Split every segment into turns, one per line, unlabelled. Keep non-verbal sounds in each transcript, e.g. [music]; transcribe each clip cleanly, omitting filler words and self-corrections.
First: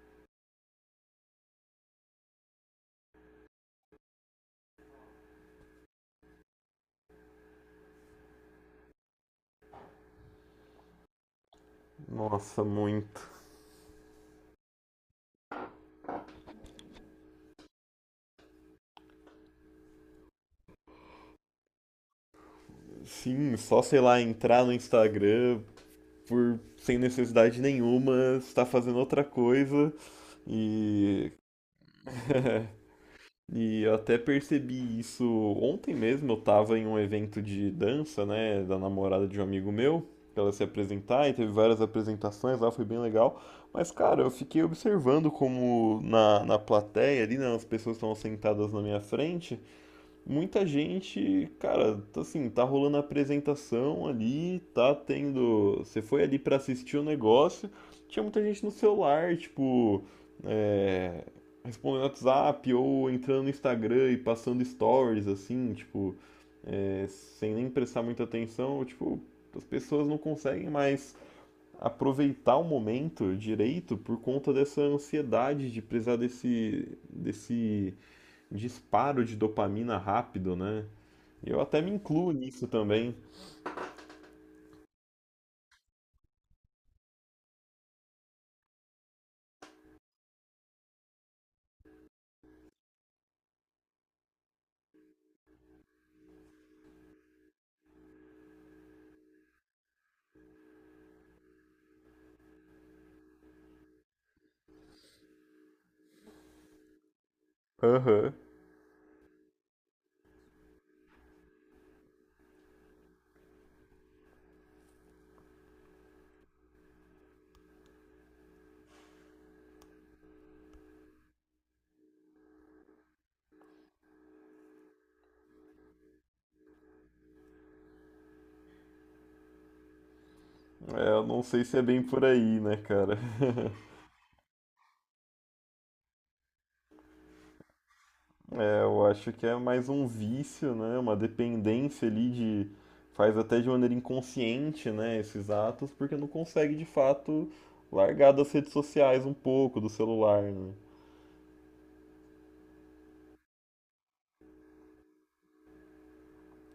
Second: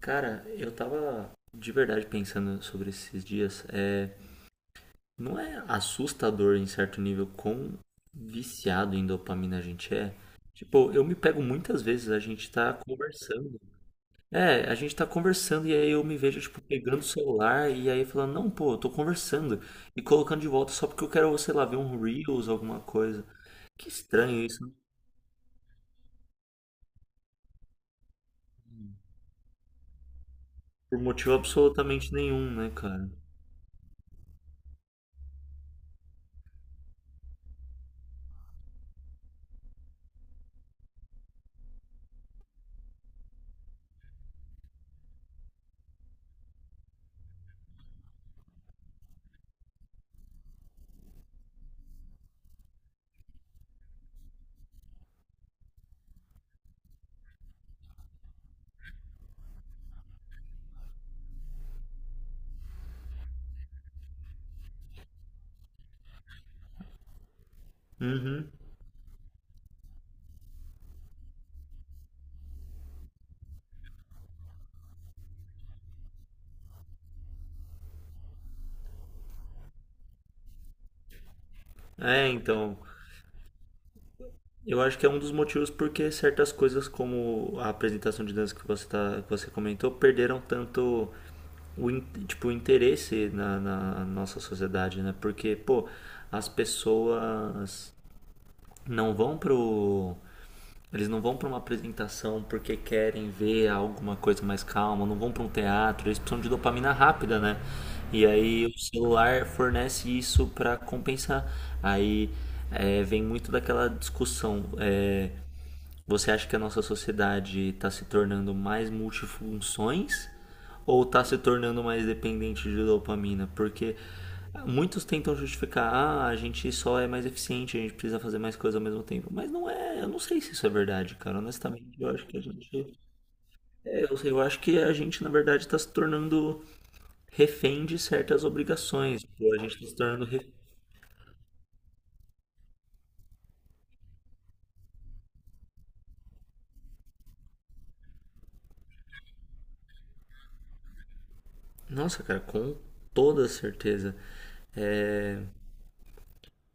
Cara, eu tava de verdade pensando sobre esses dias. É, não é assustador em certo nível quão viciado em dopamina a gente é? Tipo, eu me pego muitas vezes, a gente
Nossa,
tá
muito.
conversando. É, a gente tá conversando e aí eu me vejo, tipo, pegando o celular e aí falando, não, pô, eu tô conversando. E colocando de volta só porque eu quero, sei lá, ver um Reels, alguma coisa.
Sim, só
Que
sei lá,
estranho
entrar
isso,
no
né?
Instagram por sem necessidade nenhuma, estar fazendo outra coisa.
Por
E,
motivo absolutamente nenhum, né, cara?
e eu até percebi isso ontem mesmo. Eu tava em um evento de dança, né, da namorada de um amigo meu, pra ela se apresentar, e teve várias apresentações lá, foi bem legal. Mas, cara, eu fiquei observando como na plateia ali, né, as pessoas estavam sentadas na minha frente. Muita gente, cara, tá assim, tá rolando a apresentação ali, tá tendo. Você foi ali pra assistir o negócio, tinha muita gente no celular, tipo, é, respondendo WhatsApp ou entrando no Instagram e passando stories, assim, tipo, sem nem prestar muita
Uhum.
atenção, tipo, as pessoas não conseguem mais aproveitar o momento direito por conta dessa ansiedade de precisar desse disparo de dopamina rápido, né? E eu até me
É,
incluo nisso
então.
também.
Eu acho que é um dos motivos porque certas coisas como a apresentação de dança tá, que você comentou perderam tanto o, in- tipo, o interesse na nossa sociedade, né? Porque, pô, as pessoas não vão pro... Eles não vão para uma apresentação porque querem ver alguma coisa mais calma, não vão para um teatro, eles precisam de dopamina rápida, né? E
Aham.
aí o celular fornece isso para compensar. Aí vem muito daquela discussão. Você acha que a nossa sociedade está se tornando mais multifunções ou está se tornando mais dependente de dopamina? Porque muitos tentam justificar, ah, a gente só é mais eficiente, a gente precisa fazer mais coisas ao mesmo tempo. Mas não é, eu não sei se isso é
É,
verdade,
eu
cara.
não sei se é
Honestamente,
bem
eu
por
acho que a
aí, né,
gente,
cara? [laughs]
é, eu, sei, eu acho que a gente na verdade está se tornando refém de certas
É, eu
obrigações.
acho que
Tipo,
é
a gente está
mais
se
um
tornando, re-.
vício, né? Uma dependência ali de. Faz até de maneira inconsciente, né? Esses atos, porque não consegue de fato largar das redes sociais um pouco, do celular, né?
Nossa, cara, com toda certeza. É,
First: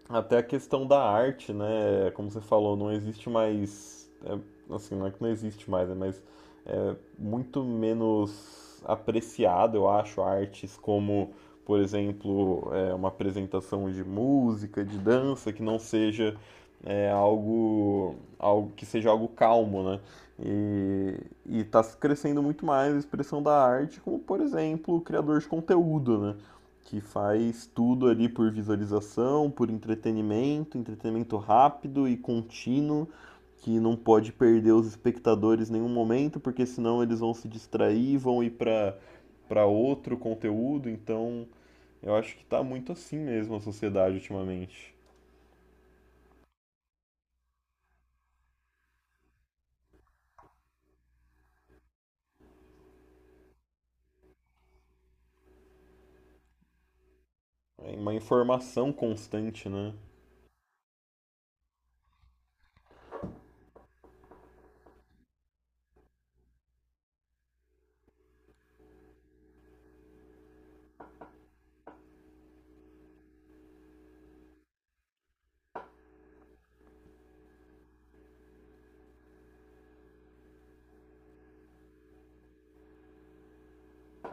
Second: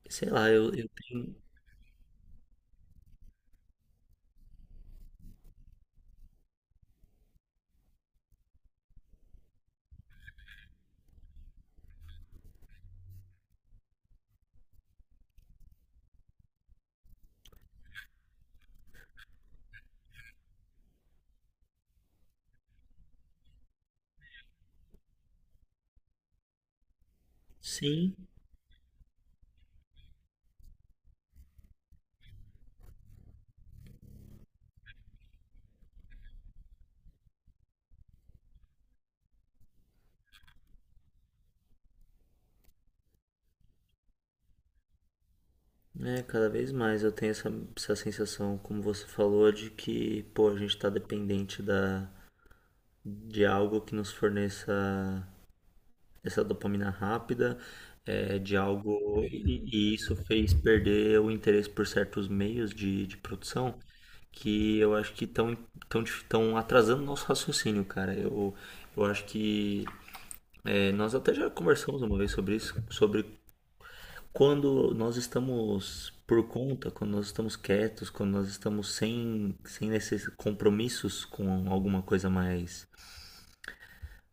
sei
Até a
lá, eu,
questão
eu
da
tenho,
arte, né? Como você falou, não existe mais. Assim, não é que não existe mais, né? Mas é muito menos apreciado, eu acho, artes como, por exemplo, uma apresentação de música, de dança, que não seja algo que seja algo calmo, né? E está crescendo muito mais a expressão da arte, como, por exemplo, o criador de conteúdo, né? Que faz tudo
sim.
ali por visualização, por entretenimento, entretenimento rápido e contínuo, que não pode perder os espectadores em nenhum momento, porque senão eles vão se distrair, vão ir para outro conteúdo, então eu acho que tá muito assim mesmo a sociedade ultimamente.
É, cada vez mais eu tenho essa sensação, como você falou, de que, pô, a gente tá dependente de algo que nos forneça essa dopamina rápida,
É uma
de
informação
algo.
constante,
E,
né?
e isso fez perder o interesse por certos meios de produção que eu acho que estão tão atrasando o nosso raciocínio, cara. Eu acho que. Nós até já conversamos uma vez sobre isso, sobre quando nós estamos por conta, quando nós estamos quietos, quando nós estamos sem esses compromissos com alguma coisa mais,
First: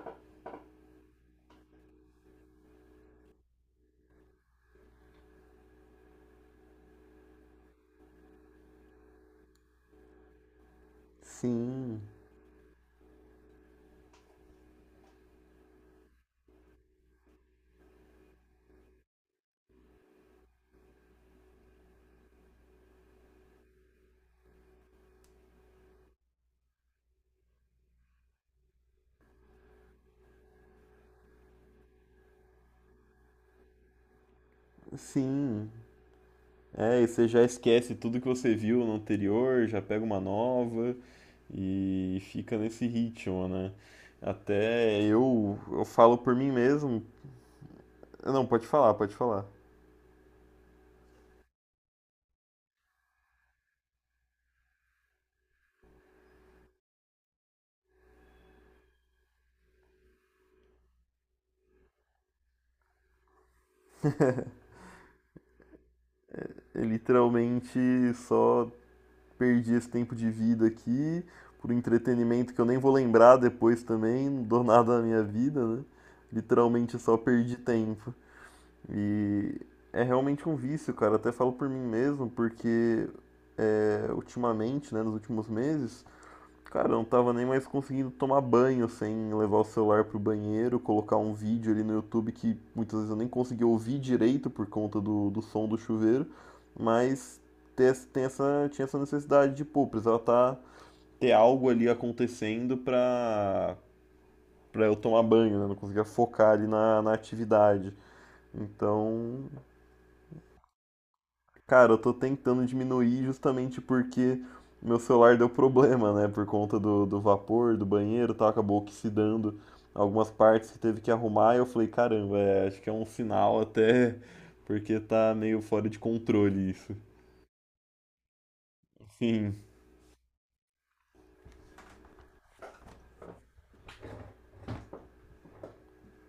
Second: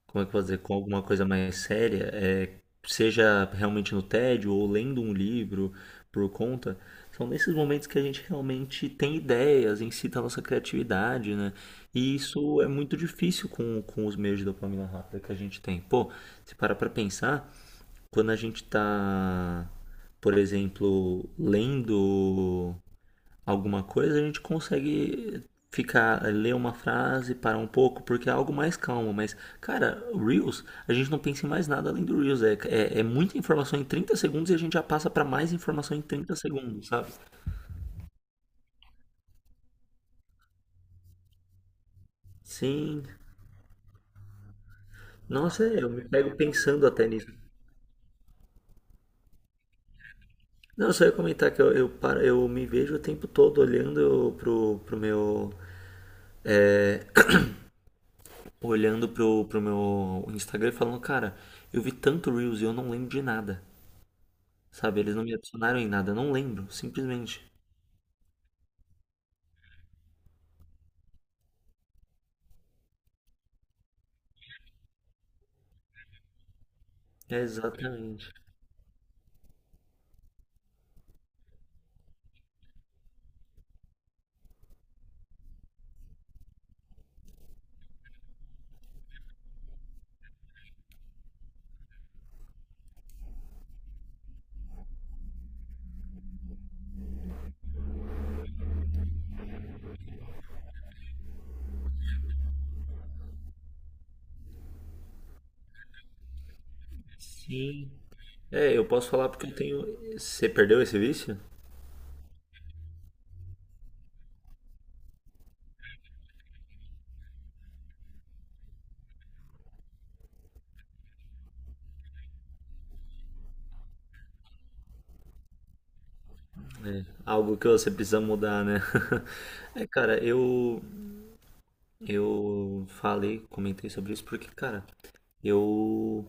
como é que eu vou dizer, com alguma coisa mais séria, seja realmente no tédio ou lendo um livro por conta, são nesses momentos que a gente realmente tem ideias, incita a nossa criatividade, né?
Sim,
E isso é muito difícil com os meios de dopamina rápida que a gente tem. Pô, se parar pra pensar, quando a gente está, por exemplo, lendo alguma coisa, a gente consegue ficar, ler uma frase, parar um pouco, porque é algo mais calmo. Mas, cara, Reels, a gente não pensa em mais nada além do Reels. É muita informação em 30 segundos e a gente já passa para mais
sim.
informação em 30 segundos,
É, e
sabe?
você já esquece tudo que você viu no anterior, já pega uma nova e fica nesse
Sim.
ritmo, né? Até eu,
Nossa, é,
eu
eu me
falo por
pego
mim
pensando
mesmo.
até nisso.
Não, pode falar, pode falar.
Não, eu só ia comentar que eu me vejo o tempo todo é, olhando pro meu Instagram e falando, cara, eu vi tanto Reels e eu não lembro de nada. Sabe? Eles não me adicionaram em nada, eu não lembro,
Eu
simplesmente.
literalmente só perdi esse tempo de vida aqui por entretenimento que eu nem vou lembrar depois também, não dou [laughs] nada na minha vida, né? Literalmente só
É
perdi tempo.
exatamente.
E é realmente um vício, cara. Até falo por mim mesmo, porque ultimamente, né, nos últimos meses, cara, eu não tava nem mais conseguindo tomar banho sem levar o celular pro banheiro, colocar um vídeo ali no YouTube que muitas vezes eu nem conseguia ouvir direito por conta do som do chuveiro, mas tem essa, tinha essa necessidade de, pô, precisava tá, ter algo ali acontecendo pra, pra eu tomar banho, né? Não conseguia focar ali na
Sim.
atividade.
É, eu posso falar
Então,
porque eu tenho. Você perdeu esse vício?
cara, eu tô tentando diminuir justamente porque meu celular deu problema, né? Por conta do vapor, do banheiro, tá? Acabou oxidando algumas partes que teve que arrumar. E eu falei, caramba, é, acho que é um sinal até, porque tá meio fora de controle isso.
Algo que você precisa mudar, né? [laughs]
Sim,
É, cara, eu falei, comentei sobre isso porque, cara, eu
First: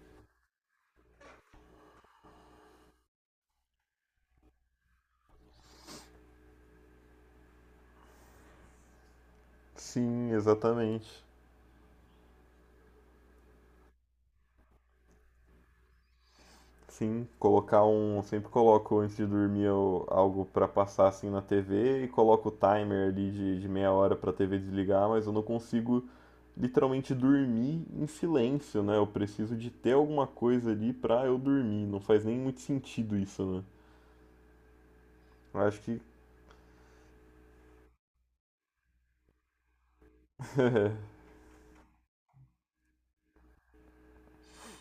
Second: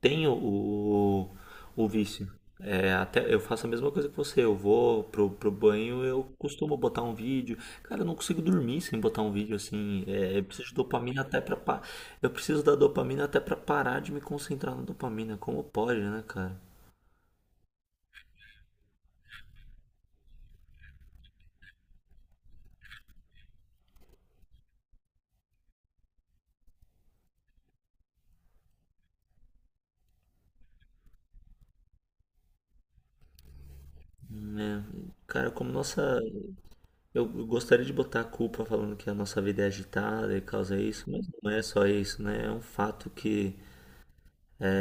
tenho o vício. É, até eu faço a mesma coisa que você. Eu vou pro banho, eu costumo botar um vídeo. Cara, eu não consigo dormir sem botar um vídeo assim.
sim,
É, eu preciso de dopamina
exatamente.
até pra. Eu preciso da dopamina até pra parar de me concentrar na dopamina. Como pode, né, cara?
Sim, colocar um. Sempre coloco antes de dormir algo pra passar assim na TV e coloco o timer ali de meia hora pra TV desligar, mas eu não consigo literalmente dormir em silêncio, né? Eu preciso de ter alguma coisa ali pra eu dormir. Não faz nem muito sentido isso, né?
Né? Cara,
Eu
como
acho que
nossa. Eu gostaria de botar a culpa falando que a nossa vida é agitada e causa isso, mas não é só isso, né? É um fato que.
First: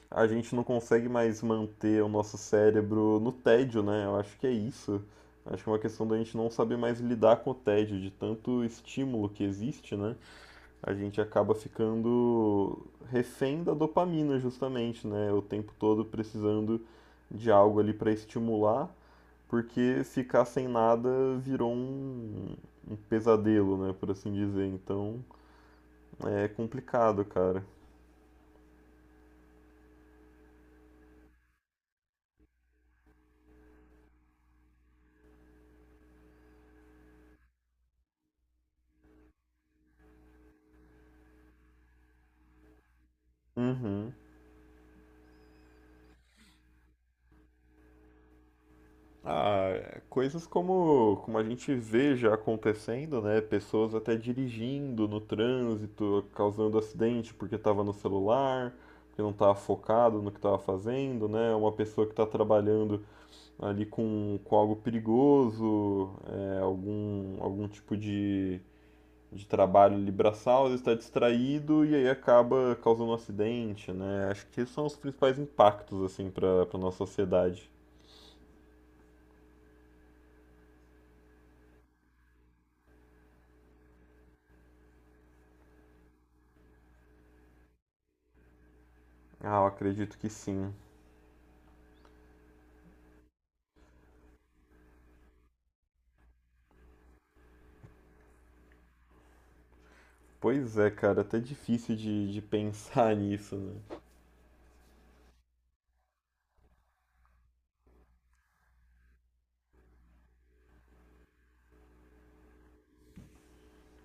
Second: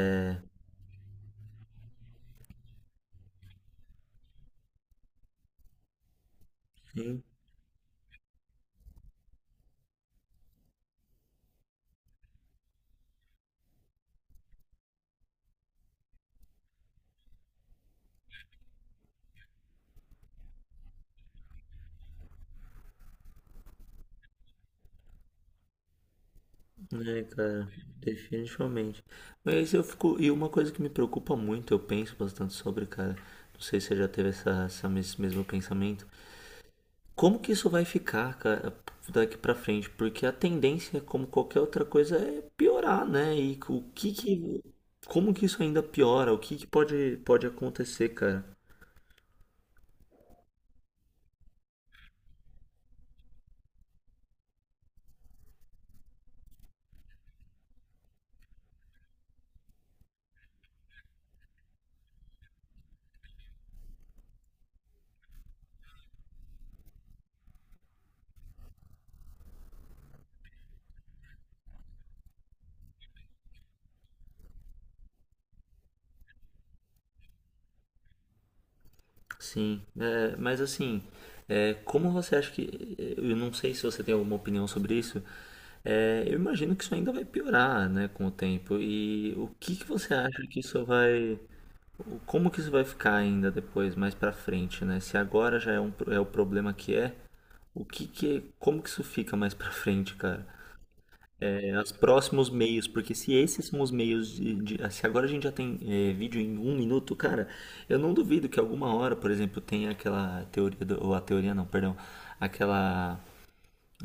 a gente não consegue mais manter o nosso cérebro no tédio, né? Eu acho que é isso. Acho que é uma questão da gente não saber mais lidar com o tédio, de tanto estímulo que existe, né? A gente acaba ficando refém da dopamina, justamente, né? O tempo todo precisando de algo ali para estimular, porque ficar sem nada virou um pesadelo, né? Por assim dizer. Então é complicado,
É,
cara.
cara, definitivamente. Mas eu fico. E uma coisa que me preocupa muito, eu penso bastante sobre, cara. Não sei se você já teve esse mesmo pensamento. Como que isso vai ficar, cara, daqui pra frente? Porque a tendência, como qualquer outra coisa, é piorar, né? E o que
Uhum.
que. Como que isso ainda piora? O que que pode acontecer, cara?
Ah, coisas como, como a gente vê já acontecendo, né? Pessoas até dirigindo no trânsito, causando acidente porque estava no celular, porque não estava focado no que estava fazendo, né? Uma pessoa que está trabalhando ali com algo perigoso, algum tipo de trabalho ali braçal, ele está distraído e aí acaba causando um acidente, né? Acho que esses são os principais impactos, assim, para nossa sociedade.
Sim, mas assim, como você acha que. Eu não sei se você tem alguma opinião sobre isso. Eu imagino que isso ainda vai piorar, né, com o tempo. E o
Ah, eu
que que você
acredito que
acha que
sim.
isso vai. Como que isso vai ficar ainda depois, mais pra frente, né? Se agora já é o problema que é, o que que. Como que isso fica mais pra frente, cara?
Pois é, cara, até
É, os
difícil de
próximos meios, porque
pensar [laughs]
se
nisso,
esses
né?
são os meios se agora a gente já tem vídeo em um minuto, cara, eu não duvido que alguma hora, por exemplo, tenha aquela teoria do, ou a teoria não, perdão, aquela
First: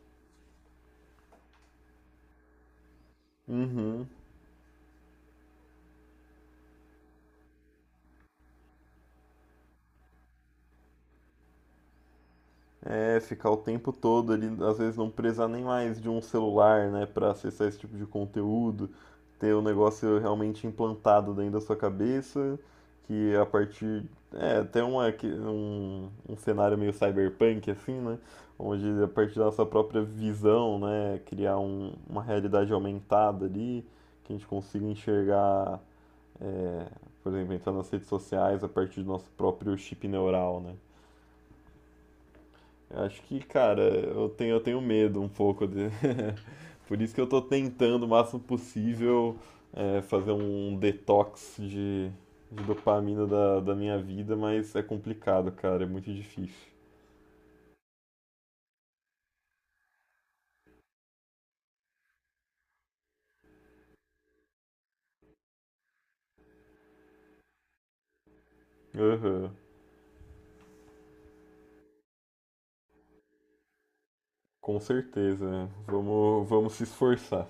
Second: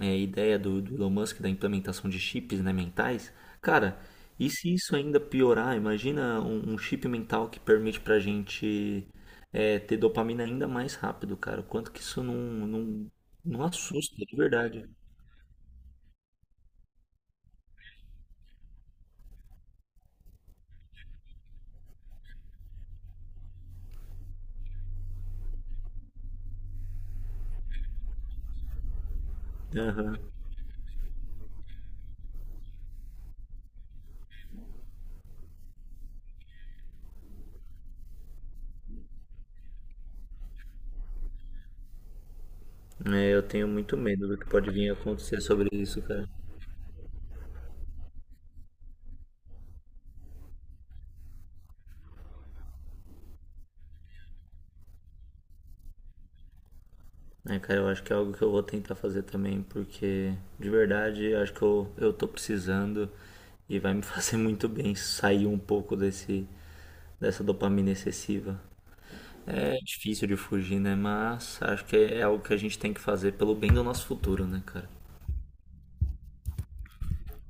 ideia do Elon Musk da implementação de chips, né, mentais, cara,
Uhum.
e se isso ainda piorar, imagina um chip mental que permite pra gente ter dopamina ainda mais rápido, cara, o quanto que isso não, não,
É, ficar o
não
tempo
assusta,
todo
de
ali, às
verdade.
vezes não precisar nem mais de um celular, né, pra acessar esse tipo de conteúdo, ter o negócio realmente implantado dentro da sua cabeça, que a partir. É, até um cenário meio cyberpunk, assim, né? Onde a partir da nossa própria
Aham.
visão, né, criar uma realidade aumentada ali, que a gente consiga enxergar. É, por exemplo, entrar nas redes sociais a partir do nosso próprio chip neural, né? Eu acho
É,
que,
eu tenho
cara,
muito medo do que
eu
pode
tenho
vir a
medo um
acontecer
pouco
sobre
de.
isso, cara.
[laughs] Por isso que eu tô tentando o máximo possível fazer um detox de dopamina da minha vida, mas é complicado, cara, é muito difícil.
É, cara, eu acho que é algo que eu vou tentar fazer também, porque de verdade eu acho que eu tô precisando e vai me [laughs] fazer muito bem sair um pouco dessa dopamina excessiva.
Aham.
É difícil de fugir, né? Mas acho que é algo que a gente tem que fazer pelo bem do nosso futuro, né,
Com
cara?
certeza, né? Vamos, vamos se esforçar.